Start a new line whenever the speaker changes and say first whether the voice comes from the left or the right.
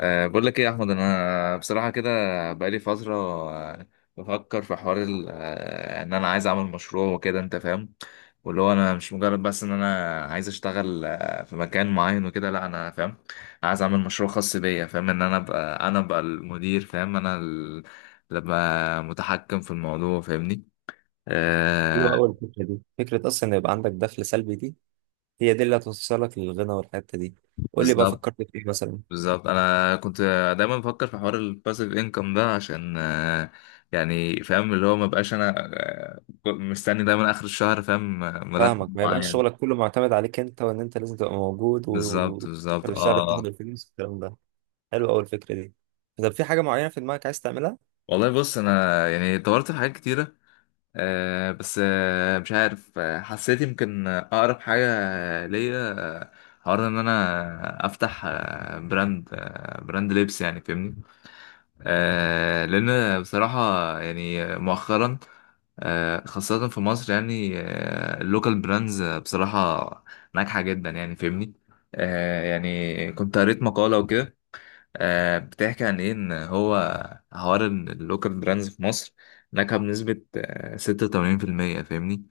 left: أه، بقول لك ايه يا احمد، انا بصراحه كده بقالي فتره. آه، بفكر في حوار ان انا عايز اعمل مشروع وكده، انت فاهم؟ واللي هو انا مش مجرد بس ان انا عايز اشتغل في مكان معين وكده، لا انا فاهم. عايز اعمل مشروع خاص بيا، فاهم؟ ان انا ابقى المدير، فاهم؟ اللي ابقى متحكم في الموضوع، فاهمني؟
right: حلوة
left: أه.
right: أوي الفكرة دي، فكرة أصلا إن يبقى عندك دخل سلبي. دي هي دي اللي هتوصلك للغنى والحتة دي. قول لي بقى
left: بالظبط
right: فكرت في إيه مثلا؟
left: بالظبط، انا كنت دايما بفكر في حوار الباسيف انكم ده، عشان يعني فاهم اللي هو ما بقاش انا مستني دايما اخر الشهر، فاهم؟ مرتب
right: فاهمك. ما يبقاش شغلك
left: معين.
right: كله معتمد عليك أنت، وإن أنت لازم تبقى موجود و
left: بالظبط بالظبط،
right: آخر الشهر تاخد
left: اه.
right: الفلوس والكلام ده. حلو أوي الفكرة دي. طب في حاجة معينة في دماغك عايز تعملها؟
left: والله بص، انا يعني دورت في حاجات كتيره بس مش عارف، حسيت يمكن اقرب حاجه ليا آه، حوار ان انا افتح براند لبس، يعني فاهمني؟ لان بصراحه يعني مؤخرا، خاصة في مصر، يعني اللوكال براندز بصراحة ناجحة جدا، يعني فاهمني؟ يعني كنت قريت مقالة وكده بتحكي عن ايه، ان هو حوار ان اللوكال براندز في مصر ناجحة بنسبة ستة وتمانين في المية، فاهمني؟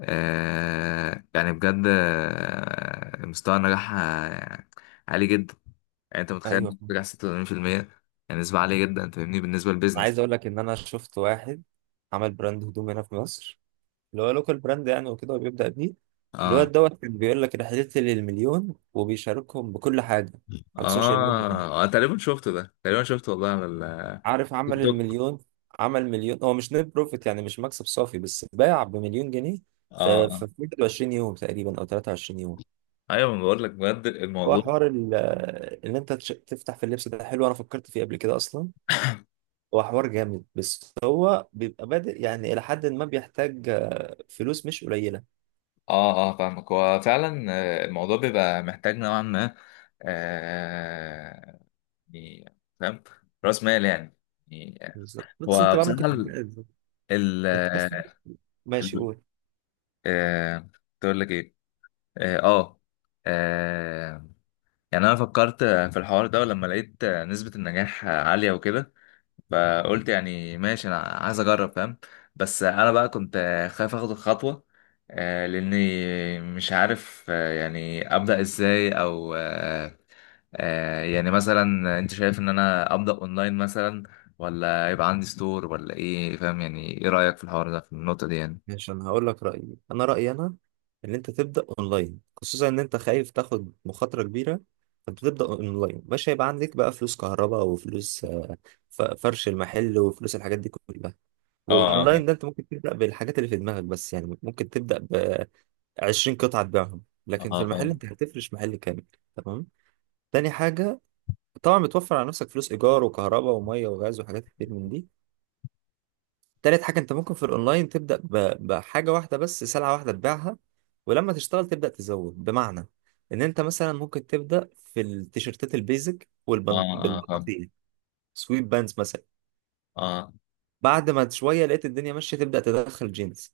left: يعني بجد مستوى النجاح عالي جدا. يعني انت
right: أيوه،
left: متخيل
right: أنا
left: نجاح 86%؟ يعني نسبة عالية جدا، فاهمني؟ بالنسبة للبيزنس.
right: عايز أقول لك إن أنا شفت واحد عمل براند هدوم هنا في مصر، اللي هو لوكال براند يعني وكده، وبيبدأ بيه
left: اه
right: الواد دوت كان بيقول لك رحلتي للمليون، وبيشاركهم بكل حاجة على السوشيال ميديا يعني.
left: اه، انا تقريبا شفته، ده تقريبا شفته والله، على
right: عارف عمل
left: التيك توك.
right: المليون؟ عمل مليون، هو مش نت بروفيت يعني، مش مكسب صافي، بس باع بمليون جنيه
left: اه
right: في
left: آه.
right: في 21 يوم تقريبا او 23 يوم.
left: ايوه، ما بقول لك بجد
right: هو
left: الموضوع.
right: حوار ان انت تفتح في اللبس ده حلو، انا فكرت فيه قبل كده اصلا. هو حوار جامد، بس هو بيبقى بادئ يعني الى حد ما، بيحتاج فلوس مش قليله.
left: اه اه، فاهمك، هو فعلا الموضوع بيبقى محتاج نوعا ما آه يعني فاهم، راس مال يعني
right: بالظبط. بس انت
left: هو
right: بقى
left: بصراحه
right: ممكن تتجوز.
left: ال
right: انت حاسس؟ ماشي،
left: ال-
right: قول.
left: آه تقول لك ايه، اه آه. آه، يعني انا فكرت في الحوار ده، ولما لقيت نسبة النجاح عالية وكده فقلت يعني ماشي، انا عايز اجرب، فاهم؟ بس انا بقى كنت خايف اخد الخطوه، لاني مش عارف يعني ابدا ازاي، او يعني مثلا انت شايف ان انا ابدا اونلاين مثلا، ولا يبقى عندي ستور ولا ايه، فاهم؟ يعني ايه رايك في الحوار ده، في النقطه دي؟ يعني
right: ماشي، انا هقول لك رايي. انا رايي انا ان انت تبدا اونلاين، خصوصا ان انت خايف تاخد مخاطره كبيره. فانت تبدا اونلاين، مش هيبقى عندك بقى فلوس كهرباء وفلوس فرش المحل وفلوس الحاجات دي كلها.
left: اه اه
right: واونلاين
left: فاهم،
right: ده انت ممكن تبدا بالحاجات اللي في دماغك بس يعني، ممكن تبدا ب 20 قطعه تبيعهم، لكن في
left: اه
right: المحل
left: فاهم،
right: انت هتفرش محل كامل. تمام. تاني حاجه، طبعا بتوفر على نفسك فلوس ايجار وكهرباء وميه وغاز وحاجات كتير من دي. تالت حاجة، انت ممكن في الاونلاين تبدأ بحاجة واحدة بس، سلعة واحدة تبيعها، ولما تشتغل تبدأ تزود، بمعنى ان انت مثلا ممكن تبدأ في التيشيرتات البيزك
left: اه اه فاهم،
right: والبناطيل، سويت بانز مثلا.
left: اه
right: بعد ما شوية لقيت الدنيا ماشية، تبدأ تدخل جينز.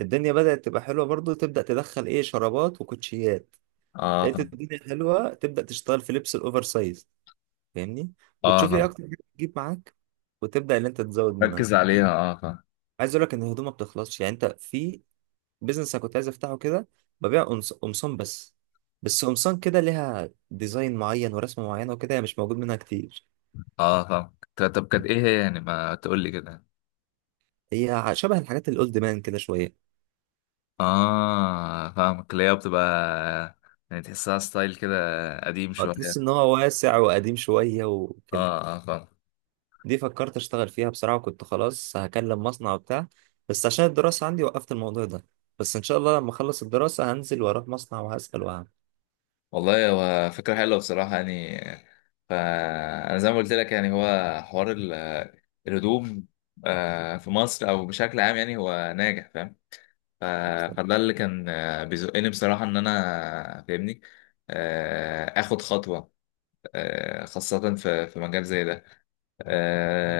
right: الدنيا بدأت تبقى حلوة برضو، تبدأ تدخل ايه، شرابات وكوتشيات.
left: اه
right: لقيت
left: فاهم،
right: الدنيا حلوة، تبدأ تشتغل في لبس الاوفر سايز، فاهمني.
left: اه
right: وتشوف ايه
left: فاهم،
right: اكتر حاجة بتجيب معاك، وتبدأ ان انت تزود منها.
left: ركز عليها. اه فاهم،
right: عايز اقول لك ان الهدوم ما بتخلصش يعني. انت في بيزنس انا كنت عايز افتحه كده، ببيع قمصان بس. بس قمصان كده ليها ديزاين معين ورسمه معينه وكده، هي مش موجود منها كتير.
left: اه فاهم. طب طب، كانت ايه هي يعني؟ ما تقول لي كده.
right: هي شبه الحاجات الاولد مان كده شويه.
left: اه فاهمك، اللي هي بتبقى يعني، تحسها ستايل كده قديم شوية.
right: تحس ان هو واسع وقديم شويه
left: اه
right: وكده.
left: اه فاهم.
right: دي فكرت اشتغل فيها بصراحه، وكنت خلاص هكلم مصنع وبتاع، بس عشان الدراسه عندي وقفت الموضوع ده. بس ان شاء الله لما اخلص الدراسه هنزل واروح مصنع وهسال وهعمل.
left: والله هو فكرة حلوة بصراحة، يعني فأنا زي ما قلت لك يعني هو حوار الهدوم في مصر أو بشكل عام، يعني هو ناجح، فاهم؟ ف- فده اللي كان بيزقني بصراحة، إن أنا فاهمني، آخد خطوة خاصة في مجال زي ده،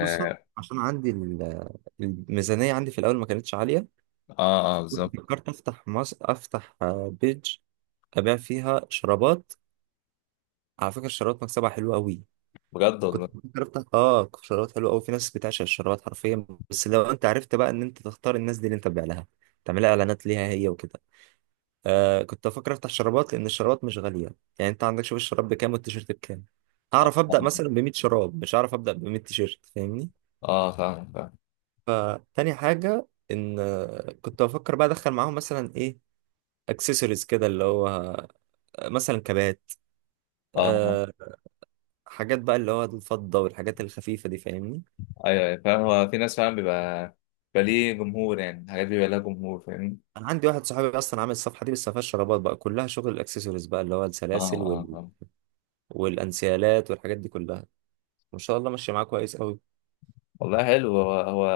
right: خصوصا عشان عندي الميزانيه عندي في الاول ما كانتش عاليه.
left: اه بالظبط.
right: فكرت افتح بيج ابيع فيها شرابات. على فكره، الشرابات مكسبها حلو قوي.
left: بجد
right: كنت
left: والله.
right: بفكر افتح شرابات، حلوه قوي، في ناس بتعشق الشرابات حرفيا. بس لو انت عرفت بقى ان انت تختار الناس دي اللي انت تبيع لها، تعملها اعلانات ليها هي وكده. كنت بفكر افتح شرابات لان الشرابات مش غاليه. يعني انت عندك، شوف الشراب بكام والتيشيرت بكام. هعرف ابدا مثلا ب 100 شراب، مش هعرف ابدا ب 100 تيشيرت، فاهمني.
left: اه فاهم فاهم
right: فتاني حاجه ان كنت بفكر بقى ادخل معاهم مثلا ايه، اكسسوارز كده، اللي هو مثلا كبات.
left: اه.
right: أه حاجات بقى اللي هو الفضة والحاجات الخفيفة دي، فاهمني.
left: ايوه أيوة، فاهم. هو في ناس فعلا بيبقى ليه جمهور، يعني الحاجات دي بيبقى لها جمهور، فاهمني؟
right: أنا عندي واحد صاحبي أصلا عامل الصفحة دي، بس ما فيهاش شرابات بقى، كلها شغل الأكسسوارز بقى، اللي هو
left: اه
right: السلاسل
left: اه آه.
right: والأنسيالات والحاجات دي كلها. ما شاء الله ماشية معاك كويس أوي.
left: والله حلو. هو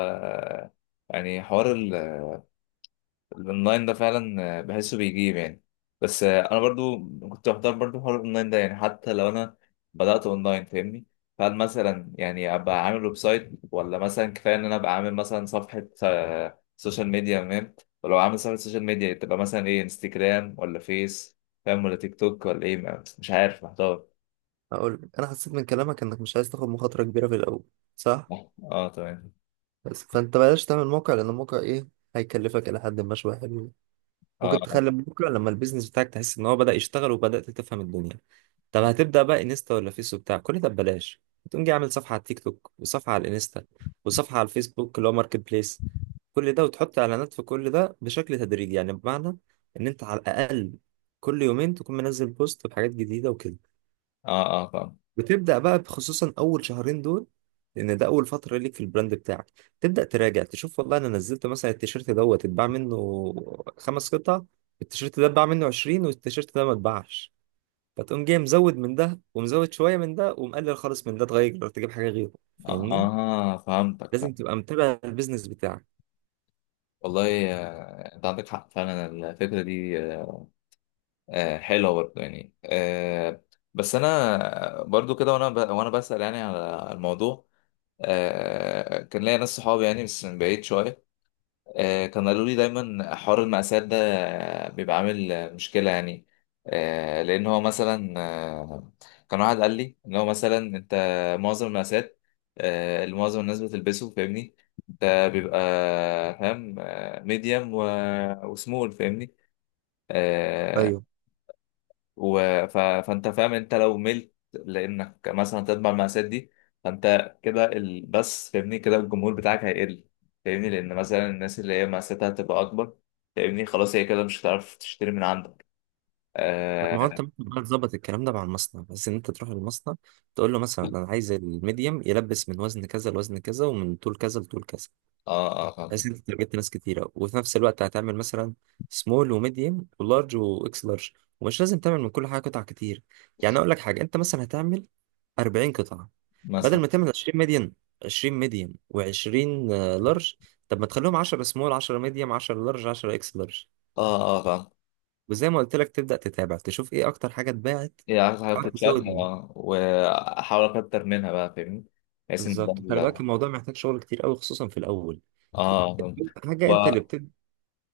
left: يعني حوار الاونلاين ده فعلا بحسه بيجيب يعني. بس انا برضو كنت بحضر برضو حوار الاونلاين ده، يعني حتى لو انا بدأت اونلاين، فاهمني؟ فهل مثلا يعني ابقى عامل ويب سايت، ولا مثلا كفايه ان انا ابقى عامل مثلا صفحه سوشيال ميديا، فاهم؟ ولو عامل صفحه سوشيال ميديا تبقى مثلا ايه، انستجرام ولا فيس، فاهم؟ ولا تيك توك، ولا ايه؟ مش عارف، محتار.
right: أقول، أنا حسيت من كلامك إنك مش عايز تاخد مخاطرة كبيرة في الأول، صح؟
left: اه تمام.
right: بس فأنت بلاش تعمل موقع، لأن الموقع إيه، هيكلفك إلى حد ما شوية حلوين. ممكن
left: اه
right: تخلي بكره لما البيزنس بتاعك تحس ان هو بدأ يشتغل وبدأت تفهم الدنيا. طب
left: اه
right: هتبدأ بقى انستا ولا فيس وبتاع، كل ده ببلاش. تقوم جاي عامل صفحة على التيك توك، وصفحة على الانستا، وصفحة على الفيسبوك اللي هو ماركت بليس. كل ده وتحط اعلانات في كل ده بشكل تدريجي يعني، بمعنى ان انت على الاقل كل يومين تكون منزل بوست بحاجات جديدة وكده.
left: اه آه، فاهم.
right: بتبدأ بقى خصوصا أول شهرين دول، لأن ده أول فترة ليك في البراند بتاعك. تبدأ تراجع تشوف. والله أنا نزلت مثلا التيشيرت دوت اتباع منه 5 قطع، التيشيرت ده اتباع منه 20، والتيشيرت ده ما اتباعش. فتقوم جاي مزود من ده، ومزود شوية من ده، ومقلل خالص من ده، تغير تجيب حاجة غيره.
left: اه
right: فاهمني؟
left: آه، فهمتك، فاهم.
right: لازم تبقى متابع البيزنس بتاعك.
left: والله انت عندك حق فعلا. الفكره دي حلوة برضه، يعني بس أنا برضه كده، وأنا بسأل يعني على الموضوع. كان ليا ناس صحابي يعني، بس من بعيد شوية، كانوا قالوا لي دايما حوار المقاسات ده بيبقى عامل مشكلة، يعني لأن هو مثلا، آه، كان واحد قال لي إن هو مثلا أنت معظم المقاسات اللي معظم الناس بتلبسه، فاهمني؟ أنت بيبقى فاهم ميديوم وسمول، فاهمني؟ آه،
right: ايوه.
left: و... فانت فاهم، انت لو ملت لانك مثلا تتبع المقاسات دي، فانت كده بس فاهمني كده، الجمهور بتاعك هيقل، فاهمني؟ لان مثلا الناس اللي هي مقاساتها هتبقى اكبر، فاهمني؟ خلاص هي كده مش هتعرف تشتري من عندك.
right: لا، ما هو
left: اه
right: انت ممكن بقى تظبط الكلام ده مع المصنع، بس ان انت تروح للمصنع تقول له مثلا انا عايز الميديم يلبس من وزن كذا لوزن كذا، ومن طول كذا لطول كذا.
left: اه، آه
right: بحيث
left: فاهم.
right: انت تارجت ناس كتيره، وفي نفس الوقت هتعمل مثلا سمول وميديوم ولارج واكس لارج. ومش لازم تعمل من كل حاجه قطع كتير. يعني اقول لك حاجه، انت مثلا هتعمل 40 قطعه، بدل
left: مثلا
right: ما تعمل 20 ميديوم، 20 ميديوم و20 لارج. طب ما تخليهم 10 سمول، 10 ميديوم، 10 لارج، 10 اكس لارج.
left: اه اه آه، فاهم.
right: وزي ما قلت لك تبدا تتابع تشوف ايه اكتر حاجه اتباعت،
left: هي عايزة حاجة
right: تحاول
left: تتشاف.
right: تزود منها.
left: اه، واحاول اكتر منها بقى، فاهمني؟ بحيث ان ده
right: بالظبط. خلي بالك، الموضوع محتاج شغل كتير قوي خصوصا في الاول. خ-
left: اه فاهم. و...
right: حاجه انت اللي بتبدا،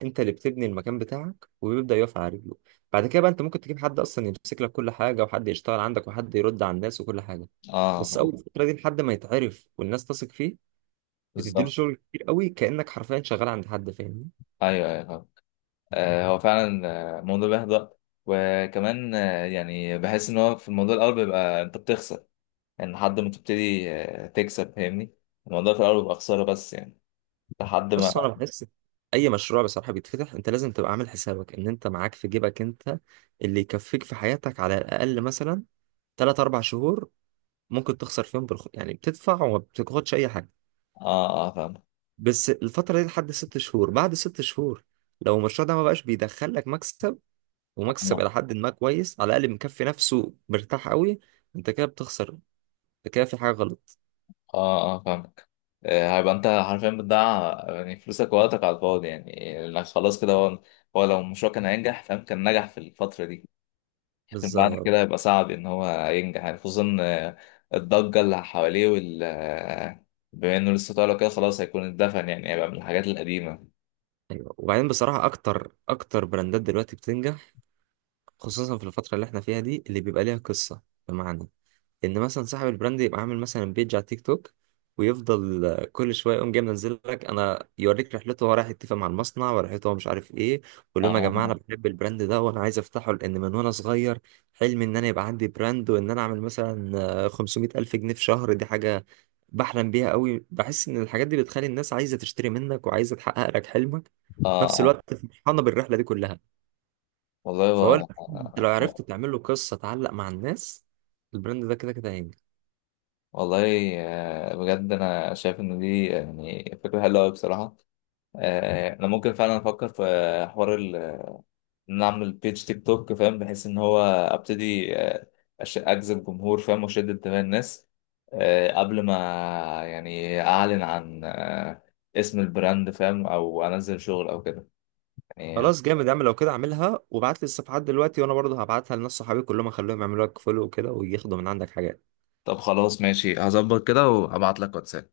right: انت اللي بتبني المكان بتاعك وبيبدأ يقف على رجله. بعد كده بقى، انت ممكن تجيب حد اصلا يمسك لك كل حاجه، وحد يشتغل عندك، وحد يرد على الناس وكل حاجه.
left: اه
right: بس
left: فاهم.
right: اول فتره دي لحد ما يتعرف والناس تثق فيه. بتديله
left: بالظبط.
right: شغل كتير قوي، كأنك حرفيا شغال عند حد، فاهمني.
left: ايوه ايوه هو فعلا موضوع بيحبط. وكمان يعني بحس ان هو في الموضوع الاول بيبقى انت بتخسر، يعني لحد ما تبتدي تكسب، فاهمني؟ الموضوع في الاول بيبقى خساره، بس يعني لحد ما...
right: بس انا بحس اي مشروع بصراحه بيتفتح، انت لازم تبقى عامل حسابك ان انت معاك في جيبك انت اللي يكفيك في حياتك على الاقل مثلا 3 4 شهور. ممكن تخسر فيهم يعني بتدفع وما بتاخدش اي حاجه.
left: اه اه فاهمك.
right: بس الفترة دي لحد 6 شهور. بعد 6 شهور لو المشروع ده ما بقاش بيدخل لك مكسب، ومكسب
left: اه
right: إلى حد ما كويس، على الأقل مكفي نفسه مرتاح قوي، أنت كده بتخسر. أنت كده في حاجة غلط.
left: اه فاهمك، هيبقى انت حرفيا بتضيع يعني فلوسك ووقتك على الفاضي، يعني لأن خلاص كده هو لو المشروع كان هينجح، فاهم؟ كان نجح في الفتره دي. بعد
right: بالظبط.
left: كده هيبقى صعب ان هو ينجح، يعني خصوصا الضجه اللي حواليه وال آه، بما انه لسه طالع كده، خلاص هيكون اتدفن، يعني هيبقى من الحاجات القديمه.
right: أيوة. وبعدين بصراحة، أكتر أكتر براندات دلوقتي بتنجح، خصوصا في الفترة اللي إحنا فيها دي، اللي بيبقى ليها قصة. بمعنى ان مثلا صاحب البراند يبقى عامل مثلا بيج على تيك توك، ويفضل كل شويه يقوم جاي منزل لك انا يوريك رحلته، هو رايح يتفق مع المصنع ورحلته هو مش عارف ايه، ويقول لهم يا جماعه انا
left: اه
right: بحب البراند ده وانا عايز افتحه، لان من وانا صغير حلمي ان انا يبقى عندي براند، وان انا اعمل مثلا 500 الف جنيه في شهر. دي حاجه بحلم بيها قوي، بحس ان الحاجات دي بتخلي الناس عايزه تشتري منك، وعايزه تحقق لك حلمك.
left: اه
right: في نفس
left: اه
right: الوقت فرحانه بالرحله دي كلها.
left: والله.
right: فهو
left: و...
right: البراند لو عرفت
left: آه،
right: تعمل له قصه تعلق مع الناس، البراند ده كده كده هينجح.
left: والله بجد، انا شايف ان دي يعني فكره حلوه قوي بصراحه. انا ممكن فعلا افكر في حوار ان أنا اعمل بيج تيك توك، فاهم؟ بحيث ان هو ابتدي اجذب جمهور، فاهم؟ واشد انتباه الناس قبل ما يعني اعلن عن اسم البراند، فاهم؟ او انزل شغل او كده، يعني.
right: خلاص جامد يا عم. لو كده اعملها، وابعت لي الصفحات دلوقتي، وانا برضه هبعتها لناس صحابي كلهم، اخليهم يعملوا لك فولو وكده، وياخدوا من عندك حاجات.
left: طب خلاص ماشي، هظبط كده وابعت لك واتساب.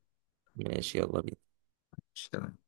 right: ماشي، يلا بينا.
left: ماشي، تمام.